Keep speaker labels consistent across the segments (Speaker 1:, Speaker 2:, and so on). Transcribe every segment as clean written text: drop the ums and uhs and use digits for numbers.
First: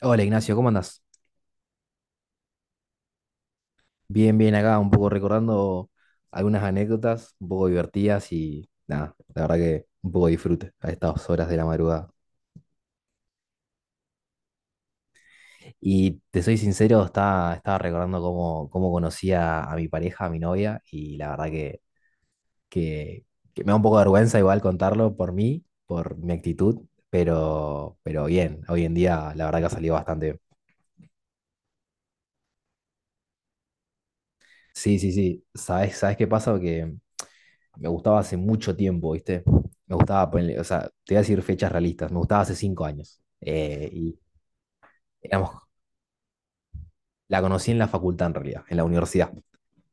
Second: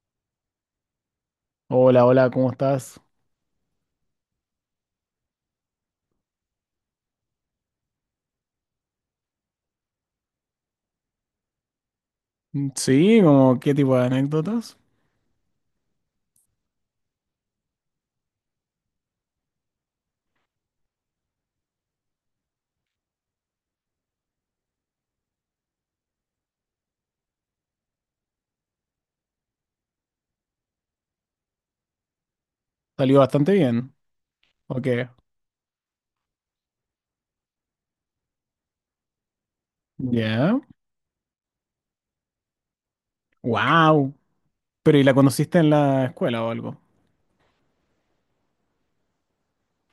Speaker 1: Hola Ignacio, ¿cómo andás?
Speaker 2: Hola, hola, ¿cómo estás?
Speaker 1: Bien, bien acá, un poco recordando algunas anécdotas, un poco divertidas y nada, la verdad que un poco disfrute a estas horas de la madrugada.
Speaker 2: Sí, ¿como qué tipo de anécdotas?
Speaker 1: Y te soy sincero, estaba recordando cómo conocí a mi pareja, a mi novia, y la verdad que, que me da un poco de vergüenza igual contarlo por mí, por mi actitud, pero bien, hoy en día la verdad que ha salido bastante bien.
Speaker 2: Salió bastante bien. Ok.
Speaker 1: Sí, sí, sí, ¿sabes qué pasa? Que me gustaba hace mucho tiempo, ¿viste? Me gustaba ponerle,
Speaker 2: Ya.
Speaker 1: o sea, te voy a decir fechas realistas, me gustaba hace cinco años. Eh,
Speaker 2: Wow.
Speaker 1: y
Speaker 2: Pero ¿y la conociste
Speaker 1: éramos,
Speaker 2: en la escuela o algo?
Speaker 1: la conocí en la facultad en realidad, en la universidad.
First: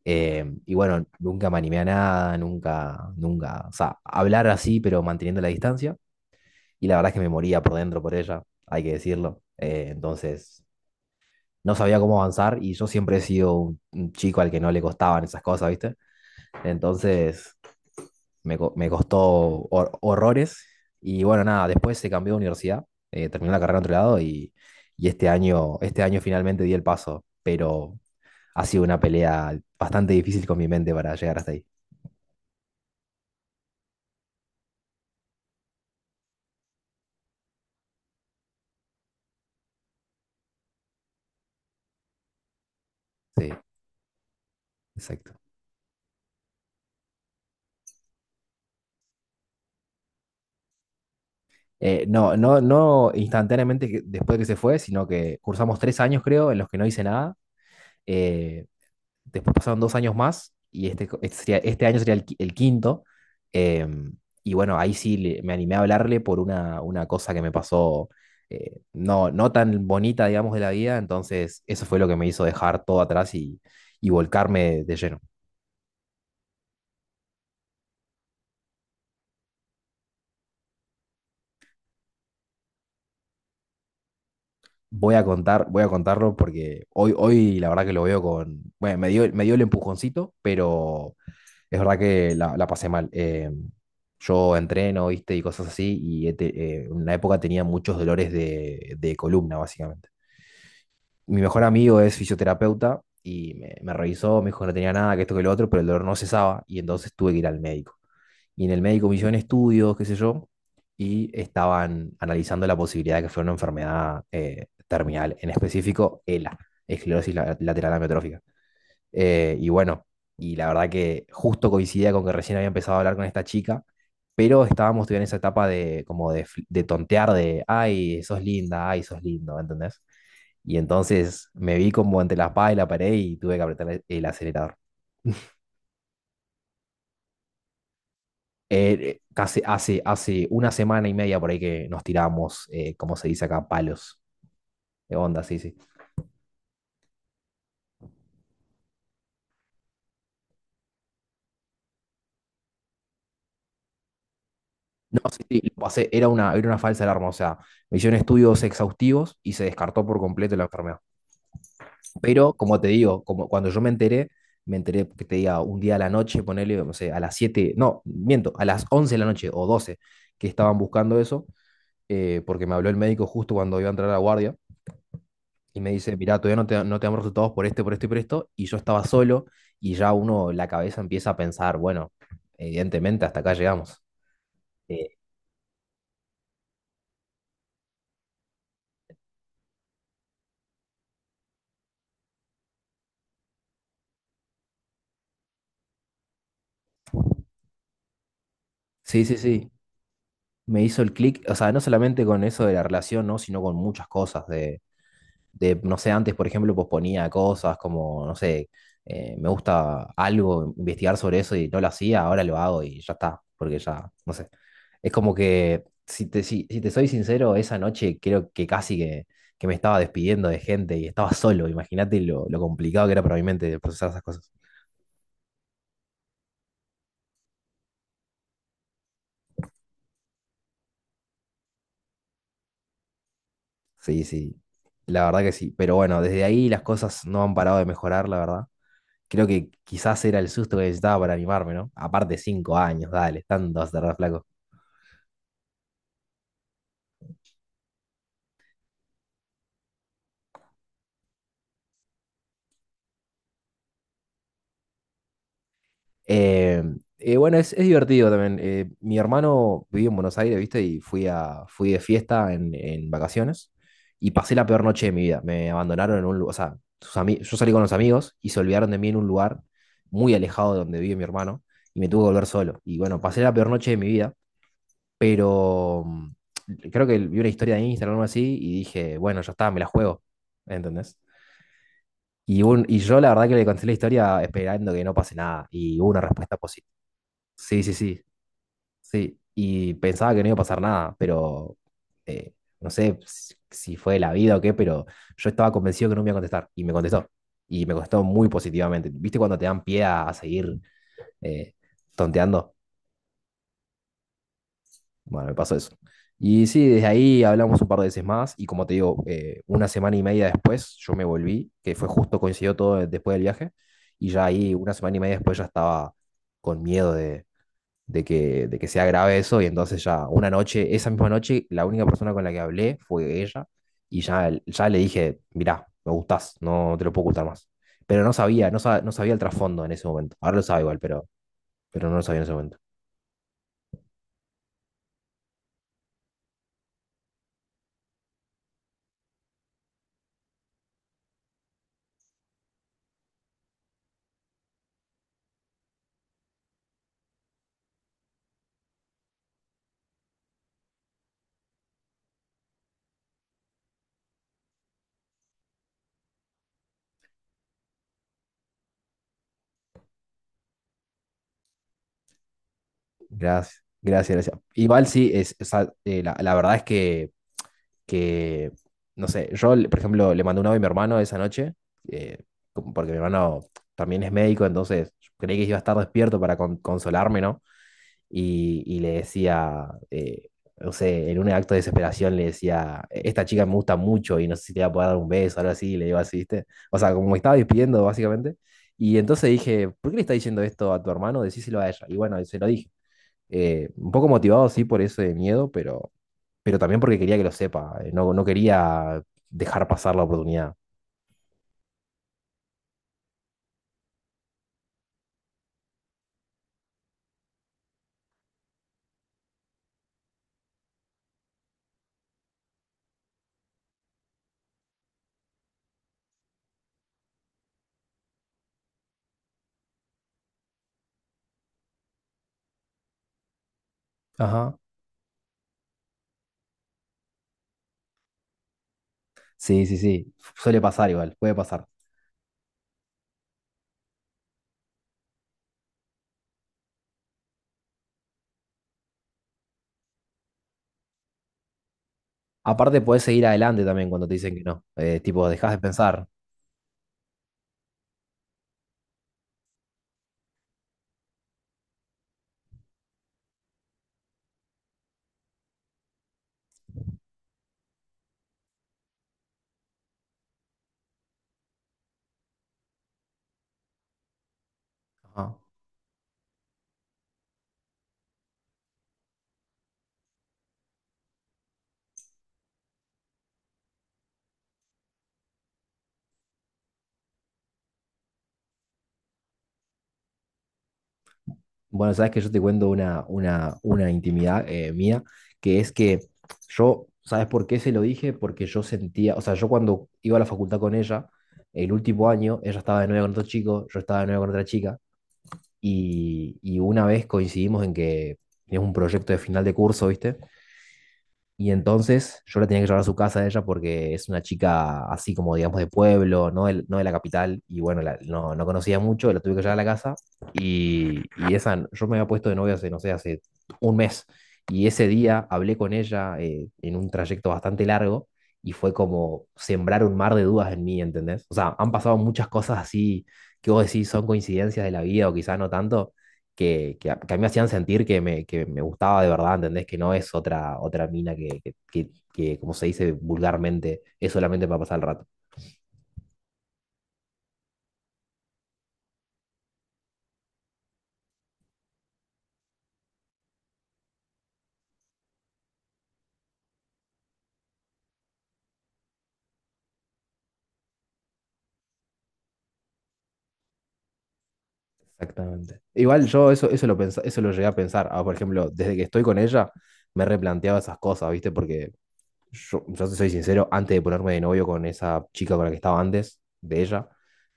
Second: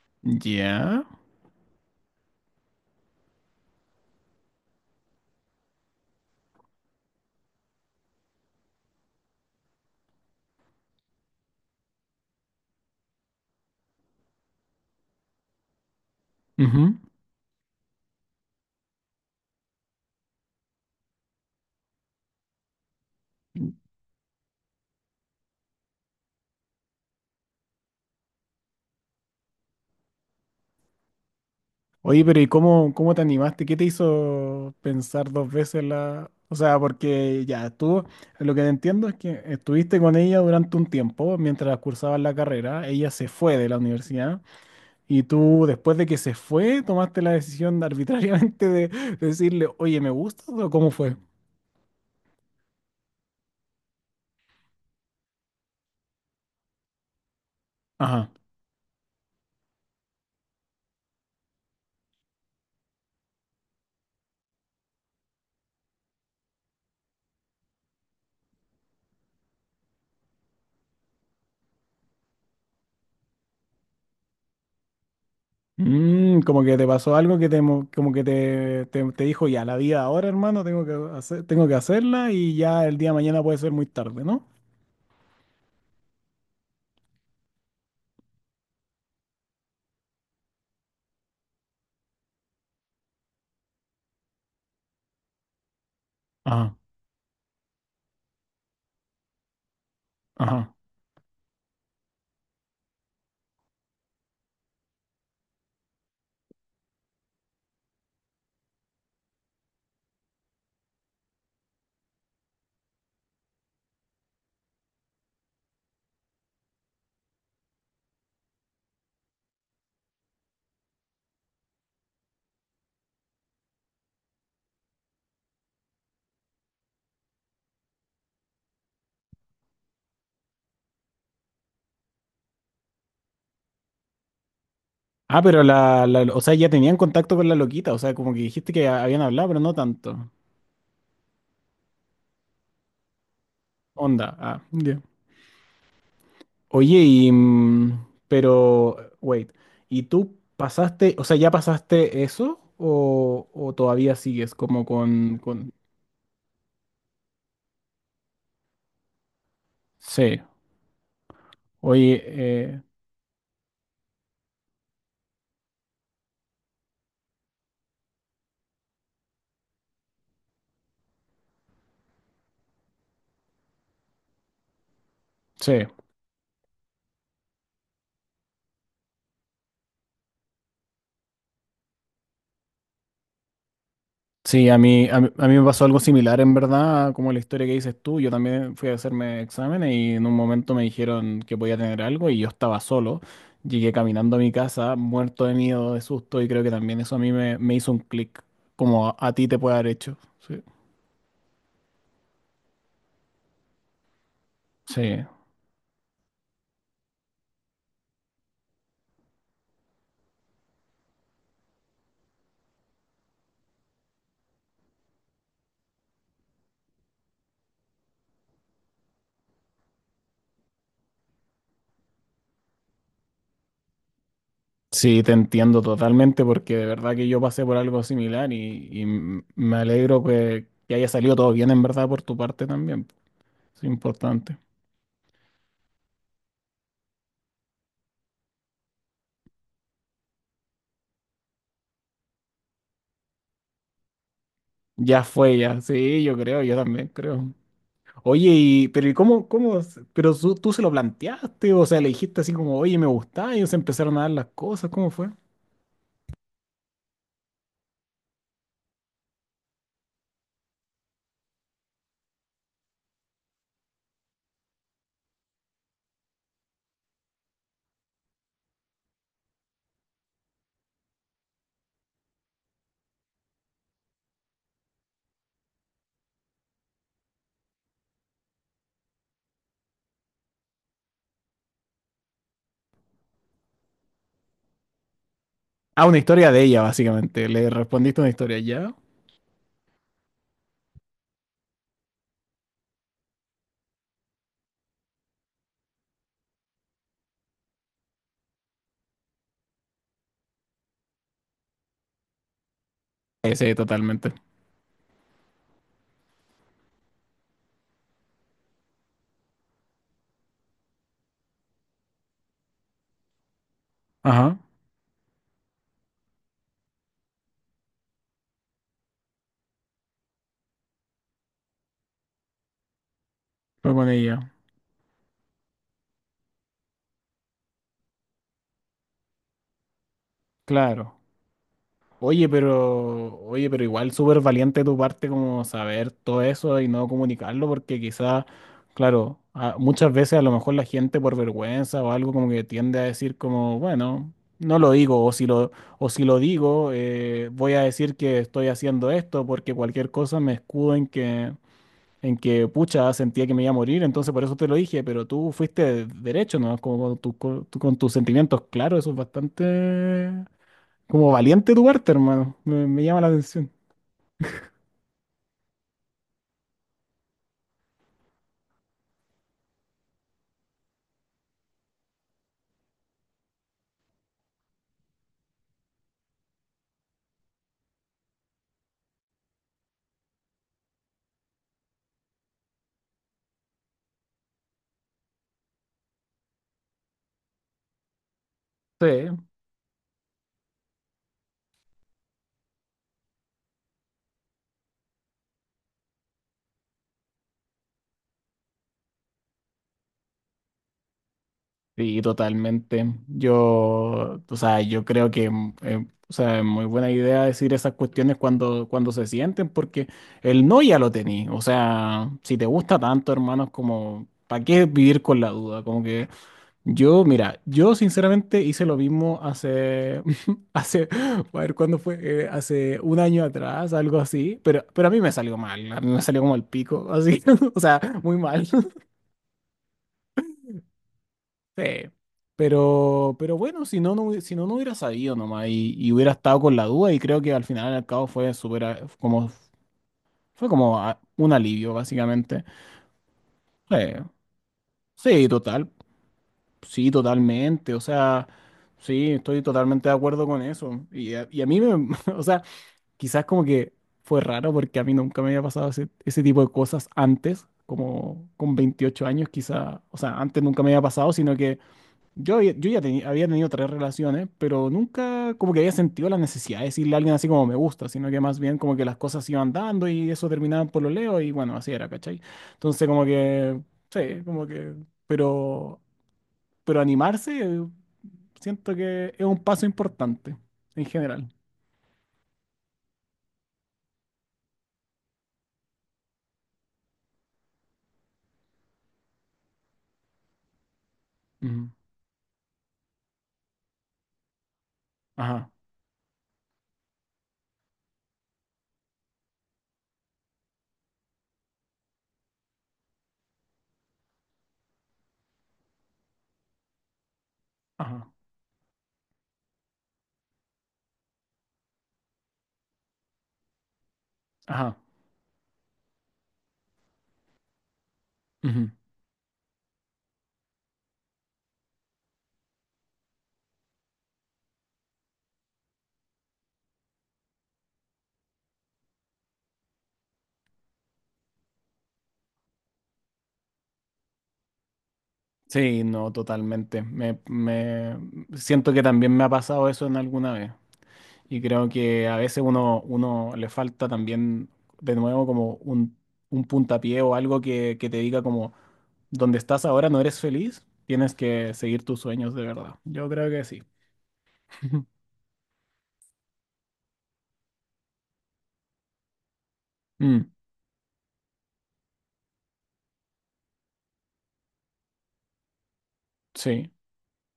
Speaker 1: Y
Speaker 2: Ya.
Speaker 1: bueno, nunca me animé a nada, nunca, o sea, hablar así, pero manteniendo la distancia. Y la verdad es que me moría por dentro por ella, hay que decirlo. Entonces, no sabía cómo avanzar y yo siempre he sido un chico al que no le costaban esas cosas, ¿viste?
Speaker 2: Ujú.
Speaker 1: Entonces, me costó horrores. Y bueno, nada, después se cambió de universidad, terminé la carrera en otro lado y este año finalmente di el paso, pero ha sido una pelea bastante difícil con mi mente para llegar hasta ahí.
Speaker 2: Oye, pero ¿y cómo, cómo te animaste? ¿Qué te hizo pensar dos veces la... O sea, porque ya tú, lo que entiendo es que estuviste con ella durante un tiempo mientras cursabas la carrera. Ella se
Speaker 1: Sí,
Speaker 2: fue de la universidad. Y
Speaker 1: exacto.
Speaker 2: tú, después de que se fue, tomaste la decisión de arbitrariamente de decirle, oye, ¿me gusta? O ¿cómo fue?
Speaker 1: No instantáneamente después de que se fue, sino que cursamos tres años, creo, en los que no hice nada.
Speaker 2: Ajá.
Speaker 1: eh, Después pasaron dos años más y este año sería el quinto. eh, y bueno, ahí sí me animé a hablarle por una cosa que me pasó no tan bonita, digamos, de la vida. Entonces, eso fue lo que me hizo dejar todo atrás y volcarme de lleno.
Speaker 2: Como que te pasó algo que te, mo- como que te dijo, ya, la vida ahora, hermano, tengo que hacer, tengo que hacerla y ya el día de mañana puede ser muy tarde, ¿no?
Speaker 1: Voy a contarlo porque hoy la verdad que lo veo con, bueno, me dio el empujoncito, pero es verdad que la pasé mal. Yo entreno, viste, y cosas así, y
Speaker 2: Ajá,
Speaker 1: en una época tenía muchos dolores de columna, básicamente.
Speaker 2: ajá.
Speaker 1: Mi mejor amigo es fisioterapeuta y me revisó, me dijo que no tenía nada, que esto, que lo otro, pero el dolor no cesaba y entonces tuve que ir al médico. Y en el médico me hicieron estudios, qué sé yo, y estaban analizando la posibilidad de que fuera una enfermedad terminal, en específico ELA, esclerosis lateral amiotrófica. Y bueno, y la verdad que justo coincidía con que recién había empezado a hablar con esta chica, pero estábamos todavía en esa etapa de como de tontear de, ay, sos linda, ay, sos lindo, ¿entendés? Y entonces me vi como entre la espada y la pared y tuve que apretar el acelerador.
Speaker 2: Ah, pero o sea, ya tenían contacto con la loquita, o sea, como que dijiste que habían hablado, pero no tanto.
Speaker 1: Hace una semana y media por ahí que nos tiramos, como se dice acá, palos.
Speaker 2: Onda, ah, ya.
Speaker 1: De onda, sí, sí.
Speaker 2: Oye, y, pero, wait, ¿y tú pasaste, o sea, ya pasaste eso o todavía sigues como
Speaker 1: No, sí, sí,
Speaker 2: con...
Speaker 1: lo pasé, era era una falsa alarma, o sea, me hicieron estudios exhaustivos y se descartó por
Speaker 2: Sí,
Speaker 1: completo la enfermedad.
Speaker 2: oye,
Speaker 1: Pero como te digo, como cuando yo me enteré que te diga un día a la noche, ponele, no sé, a las 7 no, miento, a las 11 de la noche o 12 que estaban buscando eso, porque me habló el médico justo cuando iba a entrar a la guardia y
Speaker 2: sí,
Speaker 1: me dice, mirá, todavía no te, no te damos resultados por este, por esto, y yo estaba solo y ya uno, la cabeza empieza a pensar, bueno, evidentemente hasta acá llegamos.
Speaker 2: sí,
Speaker 1: Eh,
Speaker 2: a mí me pasó algo similar en verdad, como la historia que dices tú. Yo también fui a hacerme exámenes y en un momento me dijeron que podía tener algo, y yo estaba solo, llegué caminando a mi casa, muerto de miedo, de susto, y creo que también eso a mí me, me hizo un clic, como
Speaker 1: sí,
Speaker 2: a
Speaker 1: sí,
Speaker 2: ti te
Speaker 1: sí,
Speaker 2: puede haber hecho, sí,
Speaker 1: me hizo el clic, o sea, no solamente con eso de la relación, ¿no? Sino con muchas cosas de
Speaker 2: sí.
Speaker 1: de, no sé, antes, por ejemplo, posponía cosas como, no sé, me gusta algo, investigar sobre eso y no lo hacía, ahora lo hago y ya está, porque ya, no sé. Es como que, si te soy sincero, esa noche creo que casi que me estaba despidiendo de gente y estaba solo, imagínate lo complicado que era para mi mente procesar esas cosas.
Speaker 2: Sí, te entiendo totalmente, porque de verdad que yo pasé por algo similar y m- me alegro que haya salido todo bien en verdad por tu parte también. Es
Speaker 1: Sí,
Speaker 2: importante.
Speaker 1: sí, la verdad que sí, pero bueno, desde ahí las cosas no han parado de mejorar, la verdad. Creo que quizás era el susto que necesitaba para animarme, ¿no? Aparte, cinco años, dale, tanto vas a tardar, flaco.
Speaker 2: Ya fue, ya. Sí, yo creo, yo también creo. Oye, y, pero ¿y cómo, cómo, se- pero su- tú, se lo planteaste? O sea, ¿le dijiste así como, oye, me gusta, y ellos empezaron a dar las cosas? ¿Cómo fue?
Speaker 1: Eh, bueno, es divertido también. Mi hermano vivía en Buenos Aires, ¿viste? Y fui de fiesta en vacaciones y pasé la peor noche de mi vida. Me abandonaron en un lugar, o sea, yo salí con los amigos y se olvidaron de mí en un lugar muy alejado de donde vive mi hermano y me tuve que volver solo. Y bueno, pasé la peor noche de mi vida, pero creo que vi una historia de Instagram o algo así y dije, bueno, ya está, me la juego, ¿entendés? Y yo la verdad que le conté la historia esperando que no pase nada y
Speaker 2: Ah,
Speaker 1: hubo
Speaker 2: una
Speaker 1: una
Speaker 2: historia
Speaker 1: respuesta
Speaker 2: de ella,
Speaker 1: positiva.
Speaker 2: básicamente. Le
Speaker 1: Sí, sí,
Speaker 2: respondiste
Speaker 1: sí,
Speaker 2: una historia, ¿ya?
Speaker 1: sí, y pensaba que no iba a pasar nada, pero eh, no sé si fue la vida o qué, pero yo estaba convencido que no me iba a contestar y me contestó. Y me contestó muy positivamente. ¿Viste cuando te dan pie a seguir eh, tonteando?
Speaker 2: Sí, sí, totalmente.
Speaker 1: Bueno, me pasó eso. Y sí, desde ahí hablamos un par de veces más y como te digo, una semana y media después yo me volví, que fue justo coincidió todo después del viaje, y ya
Speaker 2: Ajá,
Speaker 1: ahí una semana y media después ya estaba con miedo de de que sea grave eso, y entonces ya una noche, esa misma noche, la única persona con la que hablé fue ella,
Speaker 2: fue con
Speaker 1: y ya,
Speaker 2: ella.
Speaker 1: ya le dije, mirá, me gustás, no te lo puedo ocultar más. Pero no sabía, no sabía el trasfondo en ese momento. Ahora lo sabe igual,
Speaker 2: Claro.
Speaker 1: pero no lo sabía en ese momento.
Speaker 2: Oye, pero igual súper valiente de tu parte como saber todo eso y no comunicarlo, porque quizá, claro, a- muchas veces a lo mejor la gente por vergüenza o algo como que tiende a decir como, bueno, no lo digo, o si lo digo, voy a decir que estoy haciendo esto, porque cualquier cosa me escudo en que, pucha, sentía que me iba a morir, entonces por eso te lo dije, pero tú fuiste derecho, ¿no? Como con, tu- con tu- con tus sentimientos, claro, eso es bastante como valiente tu parte, hermano. Me llama la atención.
Speaker 1: Gracias, gracias, gracias. Igual sí, es, o sea, la, la verdad es que no sé, por ejemplo, le mandé un audio a mi hermano esa noche, eh, como porque mi hermano también es médico, entonces creí que iba a estar despierto para consolarme, ¿no? Y, y le decía, no sé, en un acto de desesperación le decía, esta chica me gusta mucho y no sé si te va a poder dar un beso, algo así, y le digo así, ¿viste? O sea, como me estaba despidiendo básicamente.
Speaker 2: Sí,
Speaker 1: Y entonces dije, ¿por qué le está diciendo esto a tu hermano? Decíselo a ella. Y bueno, se lo dije. Un poco motivado, sí, por ese miedo, pero también porque quería que lo sepa. No no quería dejar pasar la oportunidad.
Speaker 2: sí, totalmente. Yo, o sea, yo creo que o sea, es muy buena idea decir esas cuestiones cuando, cuando se sienten, porque el no ya lo tení. O sea, si te gusta tanto, hermano, es como, ¿para qué vivir con la duda? Como que yo, mira, yo sinceramente hice lo mismo hace, hace, a ver, ¿cuándo fue? Hace un año atrás, algo así,
Speaker 1: Ajá.
Speaker 2: pero a mí me salió mal, a mí me salió como el pico, así, o sea, muy mal.
Speaker 1: Sí, sí, sí. Suele pasar igual, puede
Speaker 2: Sí.
Speaker 1: pasar.
Speaker 2: Pero bueno, hubi- si no, no hubiera sabido nomás y hubiera estado con la duda, y creo que al final al cabo fue súper, a- como, fue como a- un alivio, básicamente.
Speaker 1: Aparte, puedes seguir adelante
Speaker 2: Sí,
Speaker 1: también cuando te dicen que no.
Speaker 2: sí,
Speaker 1: Tipo, dejas de
Speaker 2: total.
Speaker 1: pensar.
Speaker 2: Sí, totalmente. O sea, sí, estoy totalmente de acuerdo con eso. Y a mí me, o sea, quizás como que fue raro porque a mí nunca me había pasado ese, ese tipo de cosas antes, como con 28 años, quizás, o sea, antes nunca me había pasado, sino que yo, ya- yo ya teni- había tenido tres relaciones, pero nunca
Speaker 1: Ajá.
Speaker 2: como que había sentido la necesidad de decirle a alguien así como me gusta, sino que más bien como que las cosas iban dando y eso terminaba por lo leo y bueno, así era, ¿cachai? Entonces como que, sí, como que, pero pero animarse siento que es un paso importante en general.
Speaker 1: Bueno, sabes que yo te cuento una intimidad mía, que es que yo, ¿sabes por qué se lo dije? Porque yo sentía, o sea, yo cuando iba a la facultad con ella,
Speaker 2: Ujú.
Speaker 1: el último año, ella estaba de novia con otro chico, yo estaba de novia con otra chica,
Speaker 2: Ajá,
Speaker 1: y una vez coincidimos en que teníamos un proyecto de final de curso, ¿viste? Y entonces yo la tenía que llevar a su casa a ella porque es una chica así como, digamos, de pueblo, no de, no de la capital. Y bueno,
Speaker 2: ajá,
Speaker 1: no conocía mucho, la tuve que llevar a la casa. Y, y esa, yo me había puesto de novia hace, no sé, hace un mes. Y
Speaker 2: ajá.
Speaker 1: ese día hablé con ella en un trayecto bastante largo y
Speaker 2: Ujú.
Speaker 1: fue como sembrar un mar de dudas en mí, ¿entendés? O sea, han pasado muchas cosas así que vos decís son coincidencias de la vida o quizás no tanto que a mí me hacían sentir que que me gustaba de verdad, ¿entendés? Que no es otra mina como se dice vulgarmente, es solamente para pasar el rato.
Speaker 2: Sí, no, totalmente. Me- siento que también me ha pasado eso en alguna vez. Y creo que a veces uno le falta también, de nuevo, como un puntapié o algo que te diga como, donde estás ahora no eres feliz, tienes que seguir tus sueños de verdad. Yo creo que sí.
Speaker 1: Exactamente. Igual yo eso, eso lo llegué a pensar. Ah, por ejemplo, desde que estoy con ella, me
Speaker 2: Mm,
Speaker 1: replanteaba esas cosas, ¿viste? Porque yo te soy sincero, antes de ponerme de novio con esa chica con la que estaba antes, de
Speaker 2: sí.
Speaker 1: ella,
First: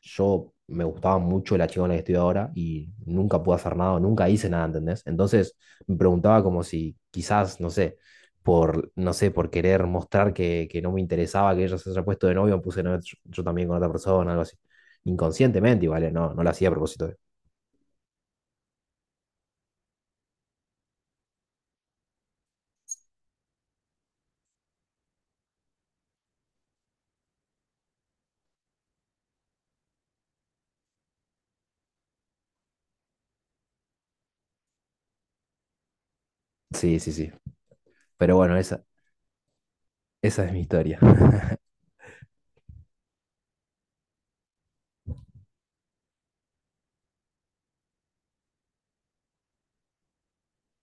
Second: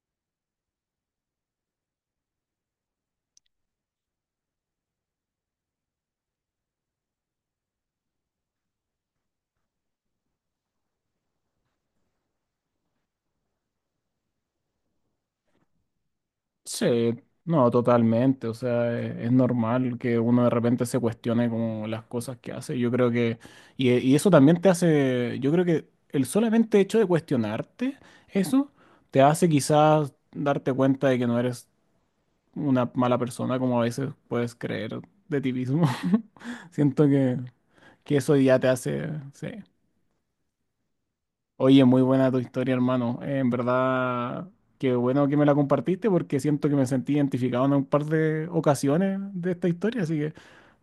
Speaker 1: yo me gustaba mucho la chica con la que estoy ahora y nunca pude hacer nada, nunca hice nada, ¿entendés? Entonces me preguntaba como si quizás, no sé, no sé, por querer mostrar que no me interesaba que ella se haya puesto de novio, me puse de novio yo también con otra persona, algo así. Inconscientemente, igual, ¿eh? No lo hacía a propósito.
Speaker 2: Sí, no, totalmente. O sea, e- es normal que uno de repente se cuestione como las cosas que hace. Yo creo que, y, e- y eso también te hace, yo creo que el solamente hecho de cuestionarte eso te hace quizás darte cuenta de que no eres una mala persona como a veces puedes creer de ti mismo.
Speaker 1: Sí,
Speaker 2: Siento
Speaker 1: sí, sí.
Speaker 2: que eso
Speaker 1: Pero bueno,
Speaker 2: ya te
Speaker 1: esa,
Speaker 2: hace, sí.
Speaker 1: esa es mi historia.
Speaker 2: Oye, muy buena tu historia, hermano. En verdad, qué bueno que me la compartiste porque siento que me sentí identificado en un par de ocasiones de esta historia, así que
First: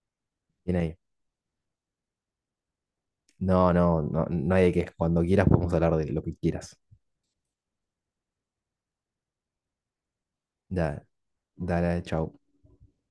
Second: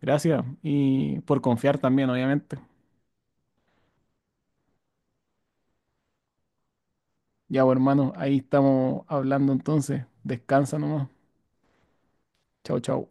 Speaker 2: gracias
Speaker 1: Bien ahí.
Speaker 2: y por confiar también, obviamente.
Speaker 1: No, no, no, no hay de qué. Cuando quieras podemos hablar de lo que quieras.
Speaker 2: Ya, bueno, hermano, ahí estamos hablando entonces. Descansa
Speaker 1: Dale,
Speaker 2: nomás.
Speaker 1: dale, chao.
Speaker 2: Chau, chau.